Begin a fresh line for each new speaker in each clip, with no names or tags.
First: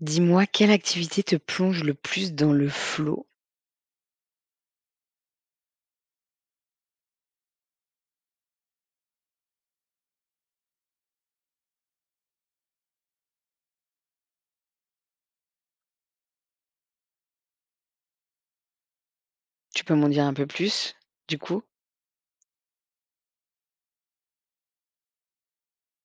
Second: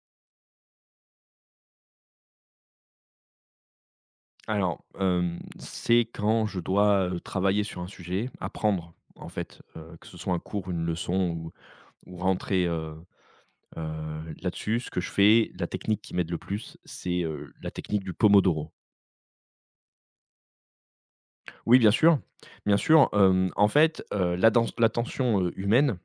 Dis-moi, quelle activité te plonge le plus dans le flot.
Alors, c'est quand je dois, travailler sur un sujet, apprendre en fait, que ce soit un cours, une leçon ou rentrer, là-dessus. Ce que je fais, la technique qui m'aide le plus, c'est, la technique du pomodoro.
Tu peux m'en dire un peu plus, du coup?
Oui, bien sûr, en fait, la l'atten l'attention, humaine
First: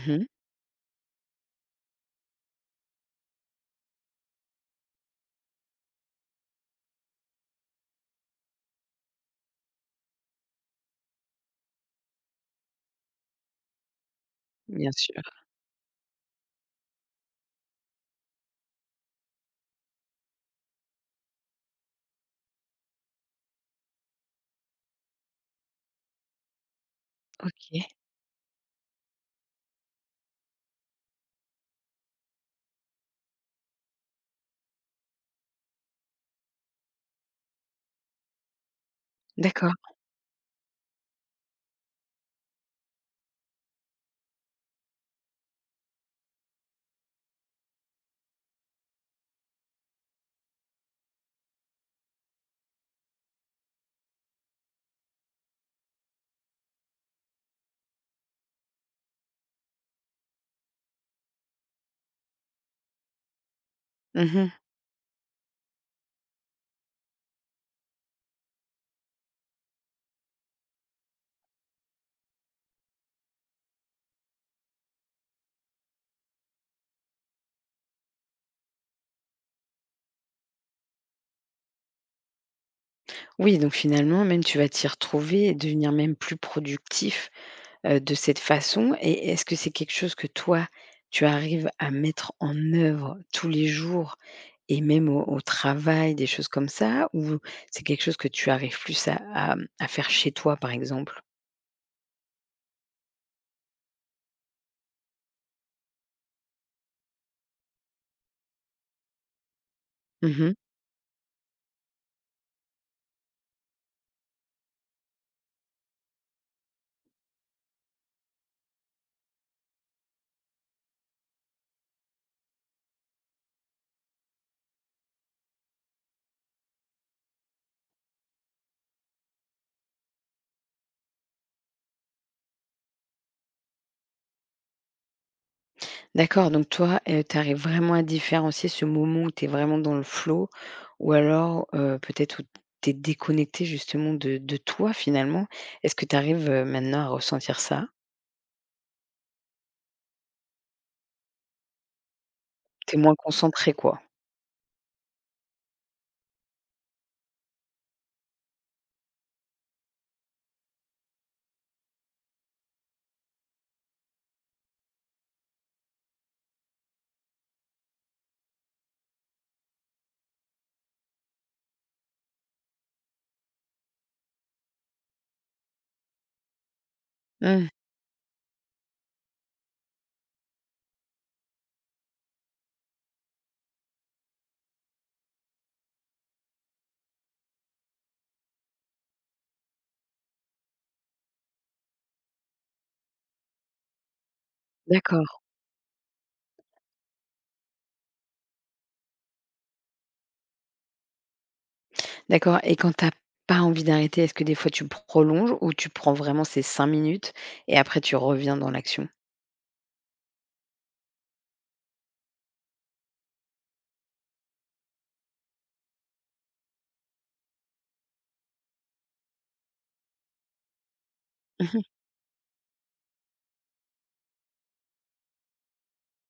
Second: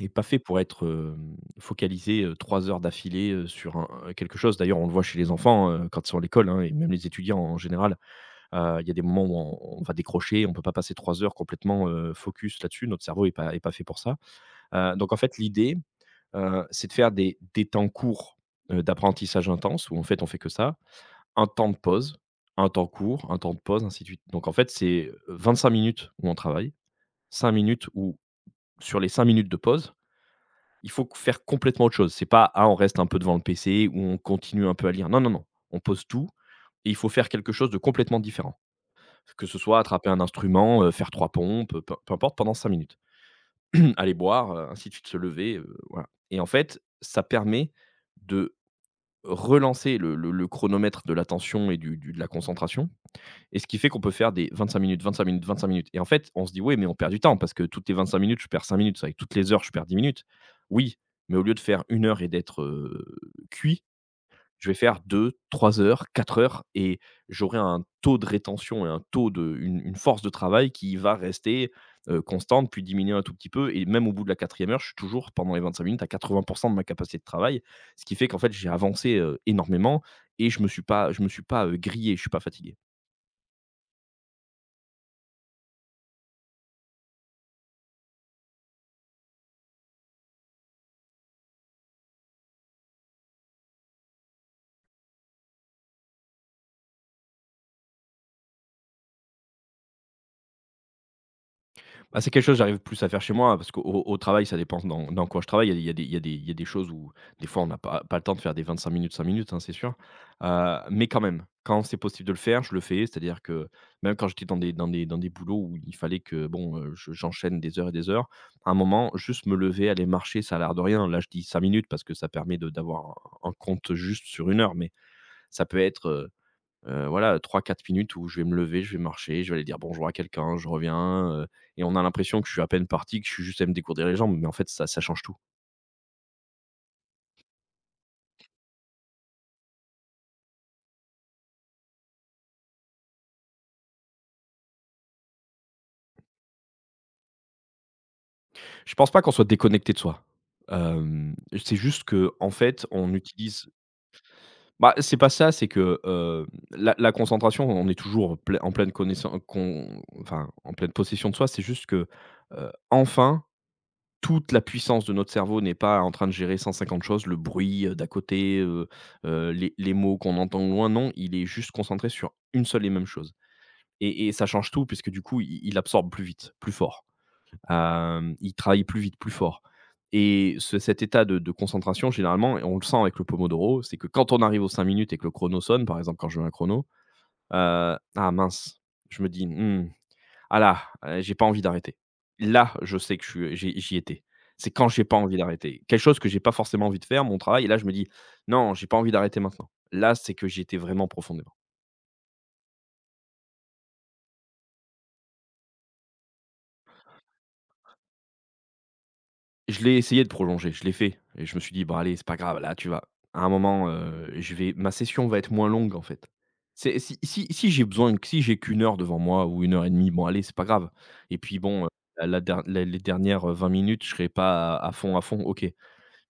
n'est pas fait pour être, focalisée, 3 heures d'affilée, sur un quelque chose. D'ailleurs, on le voit chez les enfants, quand ils sont à l'école, hein, et même les étudiants en général. Il y a des moments où on va décrocher, on peut pas passer 3 heures complètement, focus là-dessus. Notre cerveau est pas fait pour ça.
Bien
Donc en
sûr.
fait, l'idée, c'est de faire des temps courts, d'apprentissage intense où en fait, on fait que ça, un temps de pause, un temps court, un temps de pause, ainsi de suite. Donc en fait, c'est, 25 minutes où on travaille, 5 minutes
OK.
où sur les 5 minutes de pause, il faut faire complètement autre chose. C'est pas: «Ah, on reste un peu devant le PC» ou «on continue un peu à lire». Non, non, non, on pose tout et il faut faire quelque chose de complètement différent. Que ce
D'accord.
soit attraper un instrument, faire 3 pompes, peu importe pendant 5 minutes. Aller boire, ainsi de suite, se lever, voilà et en fait, ça permet de relancer le chronomètre de l'attention et du de la concentration et ce qui fait qu'on peut faire des 25 minutes, 25 minutes, 25 minutes et en fait, on se dit: oui, mais on perd du temps parce que toutes les 25 minutes, je perds 5 minutes, avec toutes les heures, je perds 10 minutes». Oui, mais au lieu de faire une heure et d'être, cuit,
Mmh.
je vais faire deux, trois heures, 4 heures et j'aurai un taux de rétention et un taux de une force de travail qui va rester, constante, puis diminuer un tout petit peu et même au bout de la quatrième heure, je suis toujours pendant les 25 minutes à 80 de ma capacité de travail. Ce qui fait qu'en fait, j'ai avancé, énormément et je ne me suis pas je me suis pas, grillé, je ne suis pas fatigué.
Oui, donc finalement, même tu vas t'y retrouver et devenir même plus productif de cette façon. Et est-ce que c'est quelque chose que toi, tu arrives à mettre en œuvre tous les jours et même au travail, des choses comme ça? Ou c'est quelque chose que tu arrives plus à, mmh, à faire chez toi, par exemple?
Bah, c'est quelque chose que j'arrive plus à faire chez moi, parce qu'au travail, ça dépend dans quoi je travaille. Il y a des- il y a des il y a des Il y a des choses où, des fois, on n'a pas le temps de faire des 25 minutes, 5 minutes, hein, c'est sûr.
Mmh.
Mais quand même, quand c'est possible de le faire, je le fais. C'est-à-dire que même quand j'étais dans des boulots où il fallait que, bon, je j'enchaîne des heures et des heures, à un moment, juste me lever, aller marcher, ça a l'air de rien. Là, je dis 5 minutes parce que ça permet de d'avoir un compte juste sur une heure, mais ça peut être, voilà, trois quatre minutes où je vais me lever, je vais marcher, je vais aller dire bonjour à quelqu'un, je reviens, et on a l'impression que je suis à peine parti, que je suis juste allé me dégourdir les jambes, mais en fait ça change tout.
D'accord, donc toi, tu arrives vraiment à différencier ce moment où tu es vraiment dans le flow, ou alors, peut-être où tu es déconnectée justement de toi, finalement. Est-ce que tu arrives, maintenant à ressentir ça?
Je pense pas qu'on soit déconnecté de soi. Hem, c'est juste que en fait,
Tu es
on
moins
utilise
concentré quoi?
bah, c'est pas ça, c'est que, la concentration, on est toujours plei en pleine connaissance con enfin, en pleine possession de soi. C'est juste que, enfin toute la puissance de notre cerveau n'est pas en train de gérer 150 choses, le bruit, d'à côté, les mots qu'on entend loin, non, il est juste concentré sur une seule et même chose et ça change tout puisque du coup i il absorbe plus vite, plus fort,
Mmh,
il travaille plus vite, plus fort et ce cet état de concentration généralement et on le sent avec le pomodoro, c'est que quand on arrive aux 5 minutes et que le chrono sonne, par exemple quand je mets un chrono, heu: «Ah mince», je me dis: «Mmh». Ah là, j'ai pas envie d'arrêter. Là, je sais que je suis j'y j'y étais. C'est quand j'ai pas envie
d'accord.
d'arrêter. Quelque chose que j'ai pas forcément envie de faire, mon travail, et là, je me dis: «Non, j'ai pas envie d'arrêter maintenant». Là, c'est que j'y étais vraiment profondément.
D'accord, et quand t'as pas envie d'arrêter, est-ce que des fois tu prolonges ou tu prends vraiment ces 5 minutes et après tu reviens dans l'action?
Je l'ai essayé de prolonger, je l'ai fait et je me suis dit: «Bon allez, c'est pas grave, là, tu vas à un moment, je vais ma session va être moins longue, en fait». C'est si j'ai besoin si j'ai qu'une heure devant moi ou une heure et demie, bon allez, c'est pas grave et puis bon,
Mhm.
la la der les dernières, 20 minutes, je serai pas à fond, à fond, OK.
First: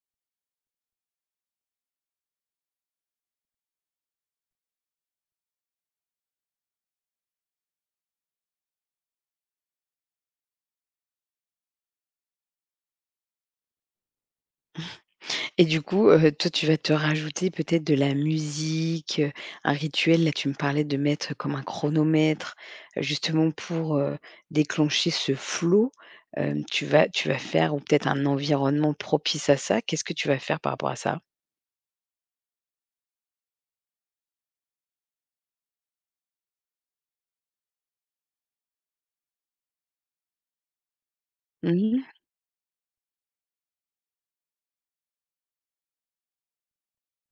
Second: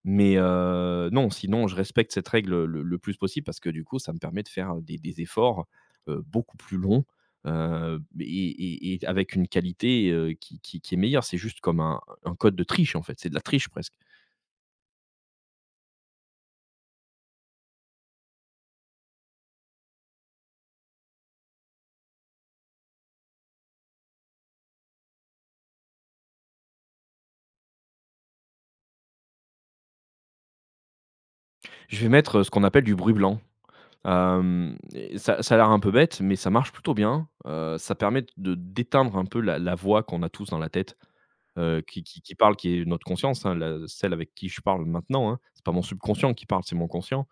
Mais non, sinon je respecte cette règle, le plus possible parce que du coup, ça me permet de faire, des efforts, beaucoup plus longs, heu, et et avec une qualité, qui est meilleure. C'est juste comme un code de triche, en fait, c'est de la triche presque.
Et du coup, toi, tu vas te rajouter peut-être de la musique, un rituel. Là, tu me parlais de mettre comme un chronomètre, justement pour, déclencher ce flow. Hem, tu vas faire ou peut-être un environnement propice à ça. Qu'est-ce que tu vas faire par rapport à ça?
Je vais mettre, ce qu'on appelle du bruit blanc. Et ça a l'air un peu bête, mais ça marche plutôt bien. Ça permet de d'éteindre un peu la voix qu'on a tous dans la tête,
Mmh mh.
qui parle, qui est notre conscience, hein, la celle avec qui je parle maintenant, hein. C'est pas mon subconscient qui parle, c'est mon conscient.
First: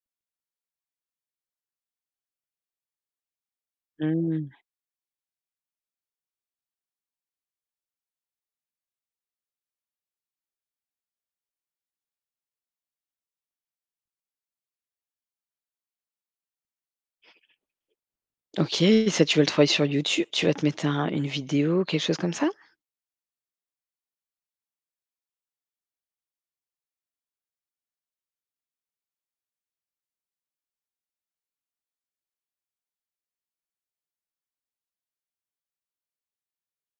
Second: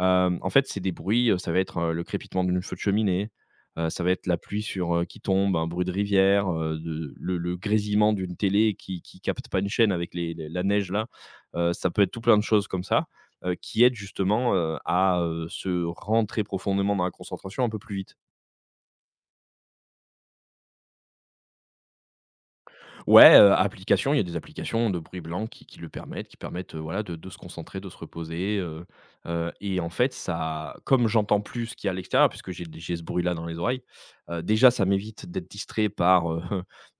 En fait, c'est des bruits, ça va être, le crépitement d'une feu de cheminée, ça va être la
Mmh.
pluie sur, qui tombe, un bruit de rivière, de le grésillement d'une télé qui capte pas une chaîne avec les la neige là. Ça peut être tout plein de choses comme ça, qui aident justement, à se rentrer profondément dans la concentration un peu plus vite.
OK, ça, tu vas le trouver sur YouTube? Tu vas te mettre un une vidéo, quelque chose comme ça?
Ouais, il y a des applications de bruit blanc qui le permettent, qui permettent, voilà, de se concentrer, de se reposer, et en fait, ça comme j'entends plus ce qu'il y a à l'extérieur, puisque j'ai ce bruit-là dans les oreilles, déjà, ça m'évite d'être distrait par, heu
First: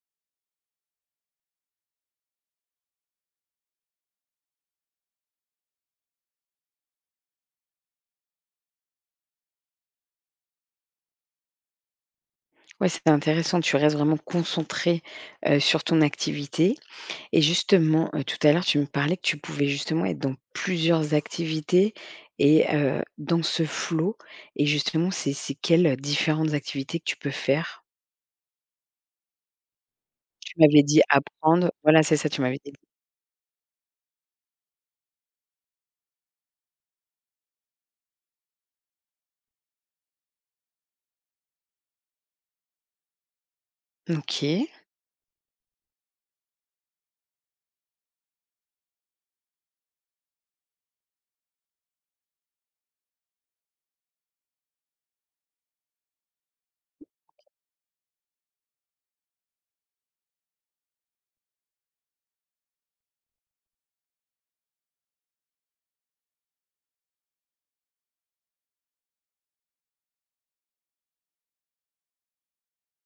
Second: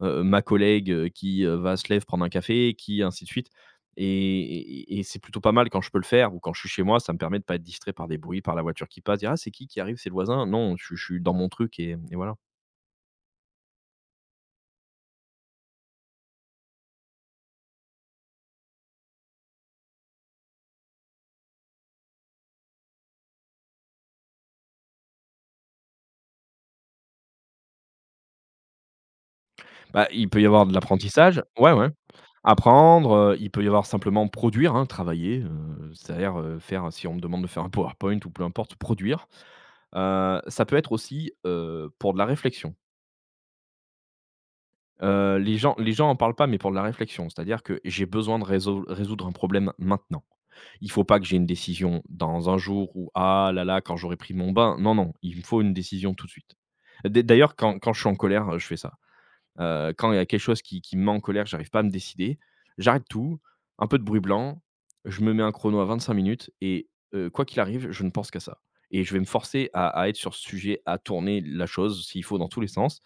heu, ma collègue, qui, va se lève prendre un café, qui ainsi de suite et et c'est plutôt pas mal quand je peux le faire ou quand je suis chez moi, ça me permet de pas être distrait par des bruits, par la voiture qui passe, dire: «Ah, c'est qui arrive? C'est le voisin?» non, je suis dans mon truc et voilà.
Ouais, c'est intéressant, tu restes vraiment concentré, sur ton activité. Et justement, tout à l'heure, tu me parlais que tu pouvais justement être dans plusieurs activités et dans ce flow. Et justement, c'est quelles, différentes activités que tu peux faire?
Bah, il peut y
Tu
avoir de
m'avais dit
l'apprentissage
apprendre,
ouais, ouais.
voilà, c'est ça, tu m'avais dit.
Apprendre, il peut y avoir simplement produire, hein, travailler, c'est-à-dire, faire si on me demande de faire un PowerPoint ou peu importe, produire. Ça peut être aussi, pour de la réflexion.
OK.
Les gens en parlent pas, mais pour de la réflexion, c'est-à-dire que j'ai besoin de réseau résoudre un problème maintenant. Il faut pas que j'ai une décision dans un jour ou ah là là, quand j'aurai pris mon bain. Non, non, il me faut une décision tout de suite. Dai D'ailleurs, quand je suis en colère, je fais ça. Quand il y a quelque chose qui me met en colère, j'arrive pas à me décider. J'arrête tout, un peu de bruit blanc, je me mets un chrono à 25 minutes et quoi qu'il arrive, je ne pense qu'à ça et je vais me forcer à être sur ce sujet, à tourner la chose s'il faut dans tous les sens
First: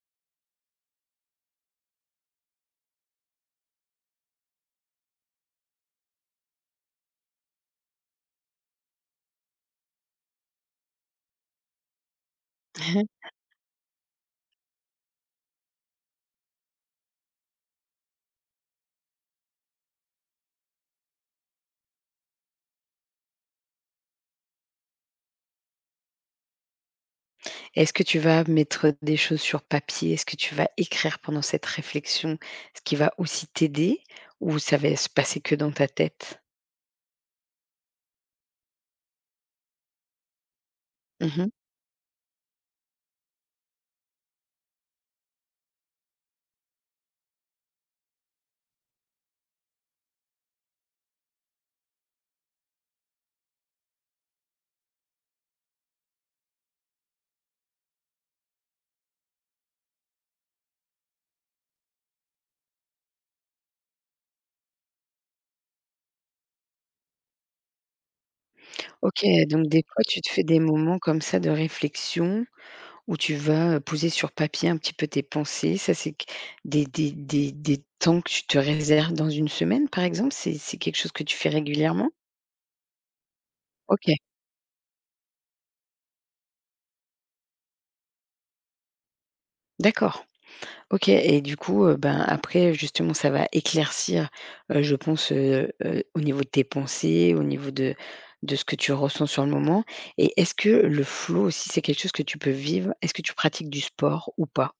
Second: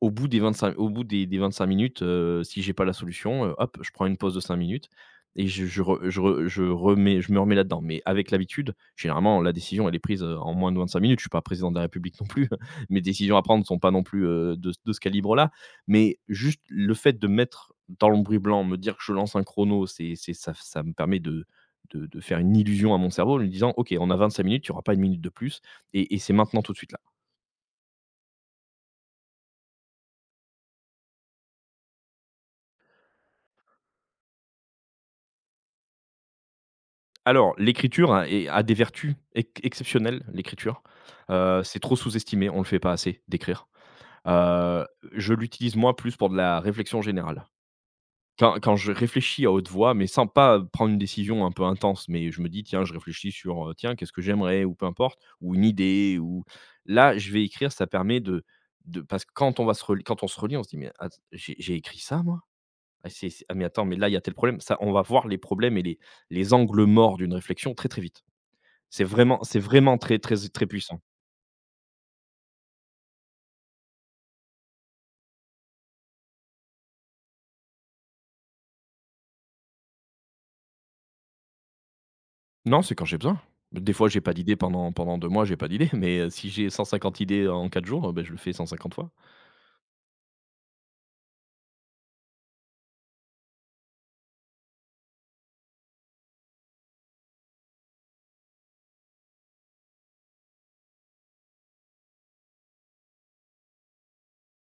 au bout des 25 minutes, si j'ai pas la solution, hop, je prends une pause de 5 minutes et je me remets là-dedans. Mais avec l'habitude, généralement, la décision, elle est prise, en moins de 25 minutes. Je suis pas président de la République non plus. Mes décisions à prendre sont pas non plus, de ce calibre-là. Mais juste le fait de mettre dans l'ambris blanc, me dire que je lance un chrono, c'est ça ça me permet de faire une illusion à mon cerveau en lui disant: «OK, on a 25 minutes, il y aura pas une minute de plus et c'est maintenant tout de suite là».
Est-ce que tu vas mettre des choses sur papier? Est-ce que tu vas écrire pendant cette réflexion, ce qui va aussi t'aider, ou ça va se passer que dans ta tête?
Alors, l'écriture a des vertus ex exceptionnelles, l'écriture.
Mmh.
C'est trop sous-estimé, on ne le fait pas assez d'écrire. Heu, je l'utilise moi plus pour de la réflexion générale. Quand je réfléchis à haute voix, mais sans pas prendre une décision un peu intense, mais je me dis: «Tiens, je réfléchis sur, tiens, qu'est-ce que j'aimerais?» ou peu importe, ou une idée ou là, je vais écrire, ça permet de parce que quand on se relit, on se dit: «Mais att j'ai écrit ça moi? Ah c'est ah mais attends, mais là, il y a tel problème». Ça, on va voir les problèmes et les angles morts d'une réflexion très, très vite. C'est
OK,
vraiment c'est
donc des
vraiment
fois,
très,
tu te
très,
fais des
très
moments
puissant.
comme ça de réflexion où tu vas, poser sur papier un petit peu tes pensées. Ça, c'est q des temps que tu te réserves dans une semaine, par exemple? C'est quelque chose que tu fais régulièrement?
Non, c'est quand j'ai besoin. Des fois,
OK,
j'ai pas d'idée pendant 2 mois, j'ai pas d'idée, mais si j'ai 150 idées en 4 jours, ben je le fais 150 fois.
d'accord. OK, et du coup, ben, après, justement, ça va éclaircir, je pense, au niveau de tes pensées, au niveau de ce que tu ressens sur le moment. Et est-ce que le flow aussi, c'est quelque chose que tu peux vivre? Est-ce que tu pratiques du sport ou pas?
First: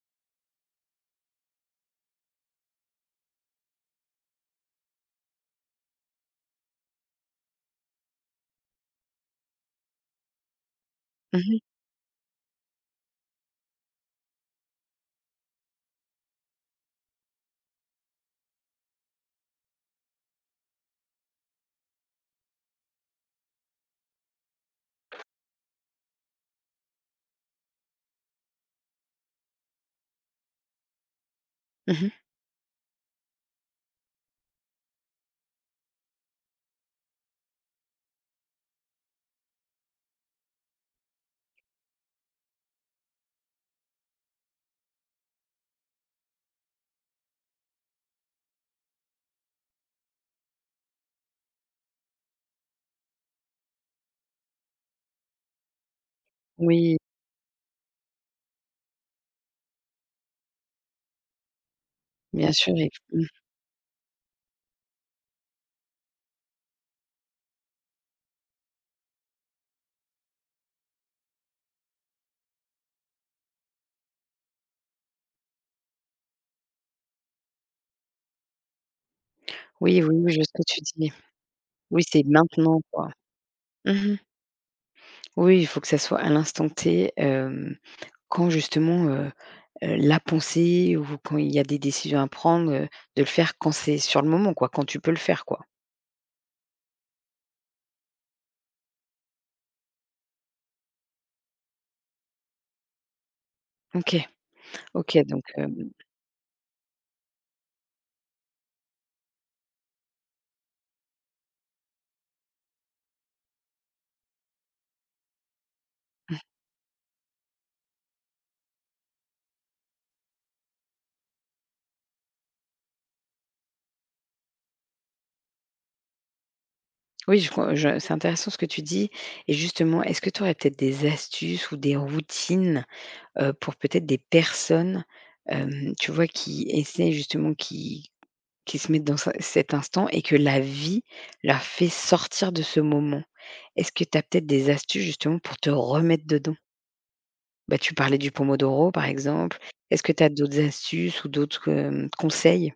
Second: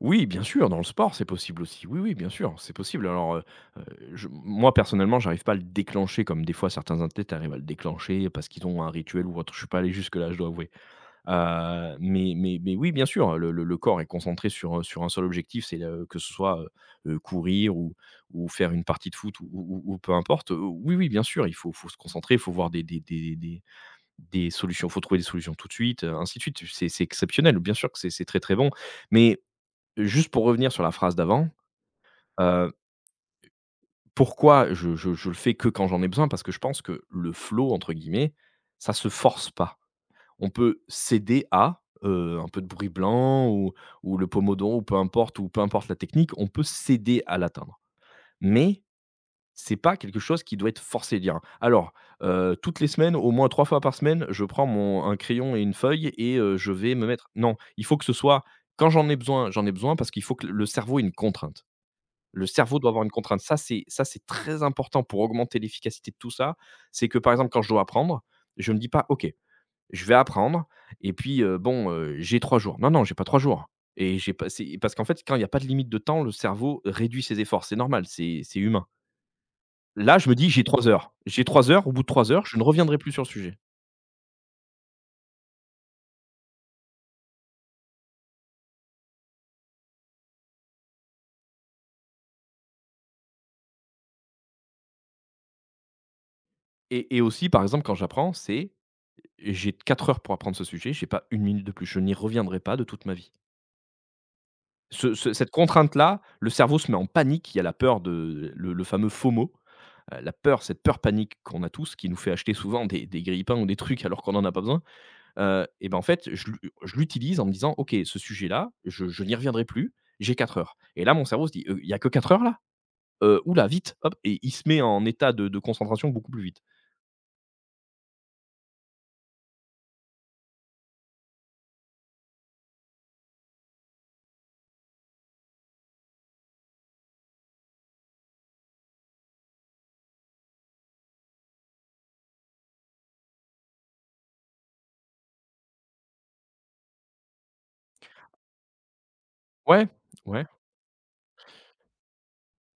Oui, bien sûr, dans le sport, c'est possible aussi. Oui, oui, bien sûr, c'est possible. Alors, heu, je moi, personnellement, j'arrive pas à le déclencher comme des fois certains athlètes arrivent à le déclencher parce qu'ils ont un rituel ou autre. Je suis pas allé jusque là, je dois avouer.
Mmh mh.
Mais oui, bien sûr, le corps est concentré sur, sur un seul objectif, c'est le que ce soit, courir ou faire une partie de foot ou peu importe. Oui, oui, bien sûr, il faut se concentrer, il faut voir des solutions, faut trouver des solutions tout de suite, ainsi de suite. C'est exceptionnel, bien sûr que c'est très, très bon. Mais juste pour revenir sur la phrase d'avant,
Mmh.
heu, pourquoi je le fais que quand j'en ai besoin? Parce que je pense que le «flow» entre guillemets, ça se force pas. On peut céder à, un peu de bruit blanc ou le pomodoro ou peu importe la technique, on peut céder à l'atteindre. Mais c'est pas quelque chose qui doit être forcé, dire: hein. «Alors, toutes les semaines, au moins 3 fois par semaine, je prends mon un crayon et une feuille et je vais
Oui.
me mettre» non, il faut que ce soit quand j'en ai besoin parce qu'il faut que le cerveau ait une contrainte. Le
Bien sûr,
cerveau doit
et
avoir une
mmh.
contrainte. Ça, c'est très important pour augmenter l'efficacité de tout ça. C'est que, par exemple, quand je dois apprendre, je me dis pas: «OK, je vais apprendre et puis, bon, j'ai 3 jours. Non, non, j'ai pas 3 jours et j'ai passé parce qu'en fait, quand il y a pas de limite de temps, le cerveau réduit ses efforts. C'est normal, c'est humain.
Oui, oui,
Là, je
oui,
me
je vois
dis:
ce que
«J'ai
tu
3
dis.
heures. J'ai 3 heures, au bout
Oui,
de
c'est
3 heures, je ne
maintenant,
reviendrai
quoi.
plus sur le sujet»
Mmh mh. Oui, il faut que ça soit à l'instant T, hem, quand justement, la pensée ou quand il y a des décisions à prendre, de le faire quand c'est sur le moment, quoi, quand tu peux le faire, quoi.
et aussi, par exemple, quand j'apprends, c'est: «J'ai 4 heures pour apprendre ce sujet, j'ai pas une minute de plus. Je n'y reviendrai pas de toute ma vie».
OK.
Ce
OK,
ce
donc
cette
hem,
contrainte-là, le cerveau se met en panique. Il y a la peur de le fameux FOMO, la peur, cette peur panique qu'on a tous, qui nous fait acheter souvent des grille-pains ou des trucs alors qu'on en a pas besoin. Et ben, en fait, je l'utilise en me disant: «OK, ce sujet-là, je n'y reviendrai plus, j'ai 4 heures» et là, mon cerveau se dit: il y a que 4 heures là? Ouh vite, hop» et il se met en état de concentration beaucoup plus vite.
oui, je com je c'est intéressant ce que tu dis. Et justement, est-ce que tu aurais peut-être des astuces ou des routines, pour peut-être des personnes, hem, tu vois, qui essaient justement qui se mettent dans ce cet instant et que la vie leur fait sortir de ce moment. Est-ce que tu as peut-être des astuces justement pour te remettre dedans? Bah, tu parlais du pomodoro par exemple.
Ouais,
Est-ce que tu as
ouais,
d'autres astuces ou d'autres, hem, conseils?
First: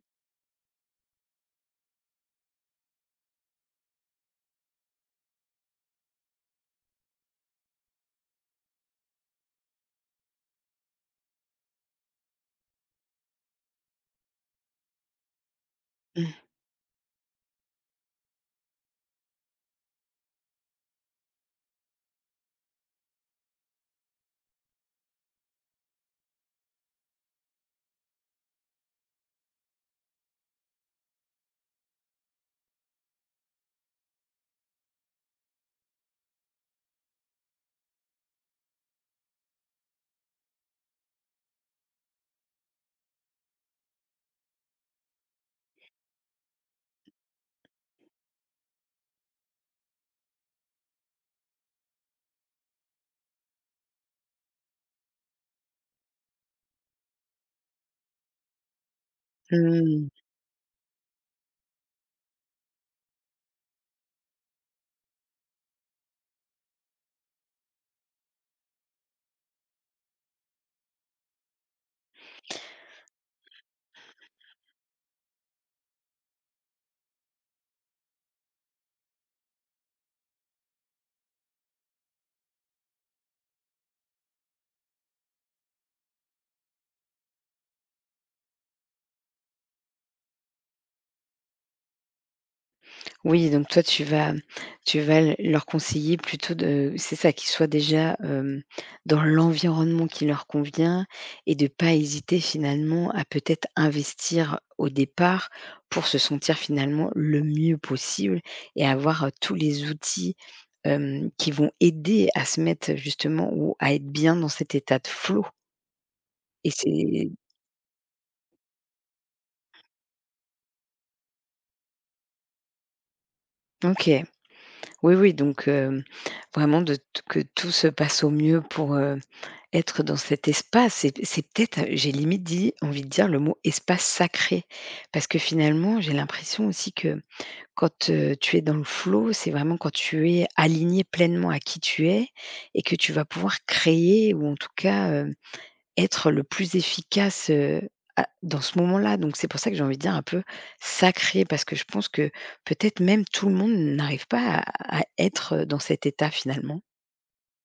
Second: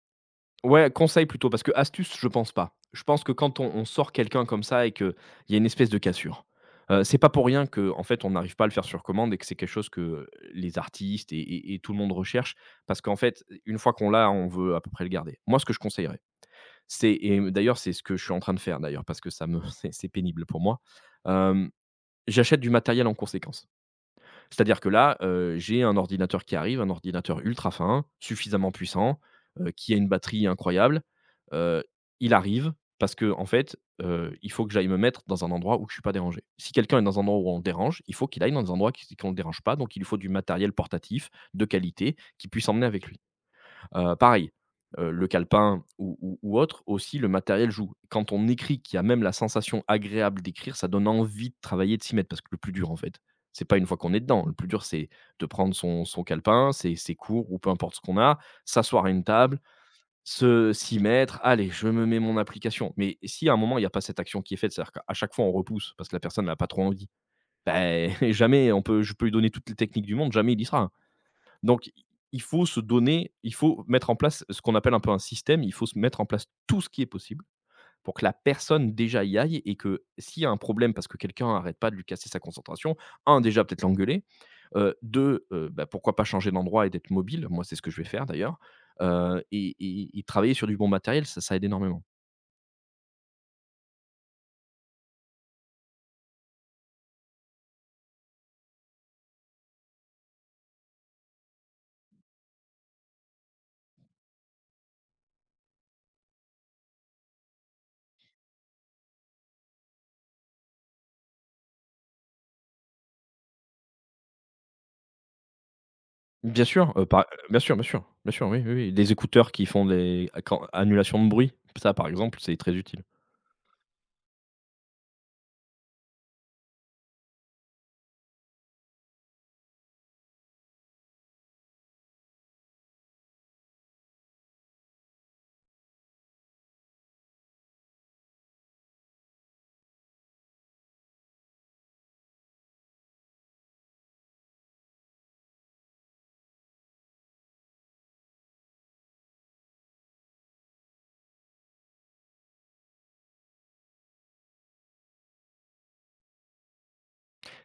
ouais, conseil plutôt parce que astuce, je pense pas. Je pense que quand on sort quelqu'un comme ça et qu'il y a une espèce de cassure, c'est pas pour rien que en fait, on n'arrive pas à le faire sur commande et que c'est quelque chose que les artistes et tout le monde recherche parce qu'en fait, une fois qu'on l'a, on veut à peu près le garder. Moi, ce que je conseillerais
Mmh.
c'est et mmh, d'ailleurs, c'est ce que je suis en train de faire d'ailleurs parce que ça me c'est pénible pour moi. Hem, j'achète du matériel en conséquence. C'est-à-dire que là, j'ai un ordinateur qui arrive, un ordinateur ultra fin, suffisamment puissant, qui a une batterie incroyable. Heu, il arrive parce que en fait, il faut que j'aille me mettre dans un endroit où je suis pas dérangé. Si quelqu'un est dans un endroit où on le dérange, il faut qu'il aille dans des endroits qui qu'on ne le dérange pas, donc il lui faut du matériel portatif de qualité qui puisse emmener avec lui. Pareil, le calepin ou autre, aussi le matériel joue. Quand on écrit, qu'il y a même la sensation agréable d'écrire, ça donne envie de travailler, de s'y mettre parce que le plus dur en fait, c'est pas une fois qu'on est dedans. Le plus dur, c'est de prendre son calepin, ses cours ou peu importe ce qu'on a, s'asseoir à une table,
Mmh.
se s'y mettre: «Allez, je me mets mon application». Mais si à un moment, il y a pas cette action qui est faite, c'est-à-dire qu'à chaque fois on repousse parce que la personne n'a pas trop envie, beh, jamais on peut je peux lui donner toutes les techniques du monde, jamais il y sera. Donc il faut se donner, il faut mettre en place ce qu'on appelle un peu un système, il faut se mettre en place tout ce qui est possible pour que la personne déjà y aille et que s'il y a un problème parce que quelqu'un n'arrête pas de lui casser sa concentration, un, déjà peut-être l'engueuler, 2, bah, pourquoi pas changer d'endroit et d'être mobile? Moi, c'est ce que je vais faire d'ailleurs, et travailler sur du bon matériel, ça aide énormément.
Oui, donc toi, tu vas l leur conseiller plutôt de c'est ça, qu'ils soient déjà, hem, dans l'environnement qui leur convient, et de pas hésiter finalement à peut-être investir au départ pour se sentir finalement le mieux possible et avoir, tous les outils, hem, qui vont aider à se mettre justement ou à être bien dans cet état de flow.
Bien
Et
sûr, par
c'est
bien sûr, bien sûr, bien sûr, oui, oui, oui, des écouteurs qui font des quand annulation de bruit, ça par exemple, c'est très utile.
OK. Oui, oui, donc, hem, vraiment de t que tout se passe au mieux pour, être dans cet espace. C'est peut-être, j'ai limite dit envie de dire le mot espace sacré. Parce que finalement, j'ai l'impression aussi que quand, tu es dans le flow, c'est vraiment quand tu es aligné pleinement à qui tu es et que tu vas pouvoir créer, ou en tout cas, être le plus efficace, à dans ce moment-là. Donc c'est pour ça que j'ai envie de dire un peu sacré, parce que je pense que peut-être même tout le monde n'arrive pas à à être dans cet état finalement.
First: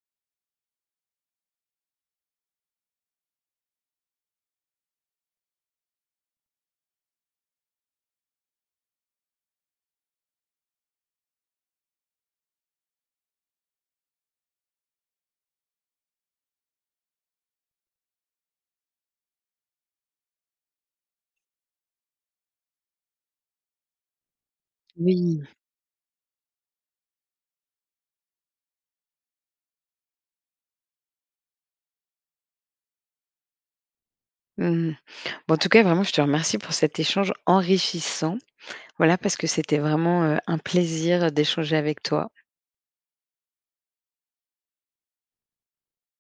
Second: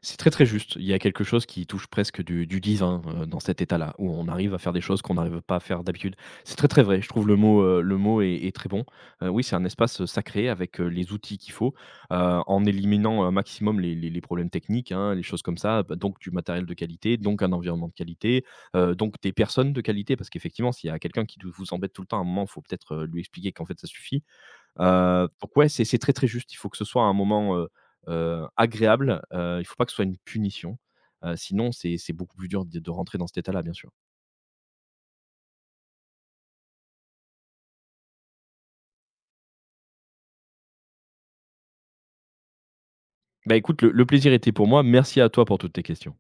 C'est très, très juste. Il y a quelque chose qui touche presque du divin, dans cet état-là, où on arrive à faire des choses qu'on n'arrive pas à faire d'habitude. C'est très, très vrai. Je trouve le mot est très bon. Oui, c'est un espace, sacré avec, les outils qu'il faut, en éliminant un maximum les problèmes techniques, hein, les choses comme ça, bah, donc du matériel de qualité, donc un environnement de qualité, donc des personnes de qualité. Parce qu'effectivement, s'il y a quelqu'un qui vous embête tout le temps, à un moment, il faut peut-être, lui expliquer qu'en fait ça suffit. Heu,
Oui.
donc ouais, c'est très, très juste. Il faut que ce soit un moment, agréable, il faut pas que ce soit une punition, sinon c'est beaucoup plus dur de rentrer dans cet état-là, bien sûr.
Mmh. Bon, en tout cas, vraiment, je te remercie pour cet échange enrichissant. Voilà, parce que c'était vraiment, un plaisir d'échanger avec toi.
Bah, écoute, le plaisir était pour moi. Merci à toi pour toutes tes questions.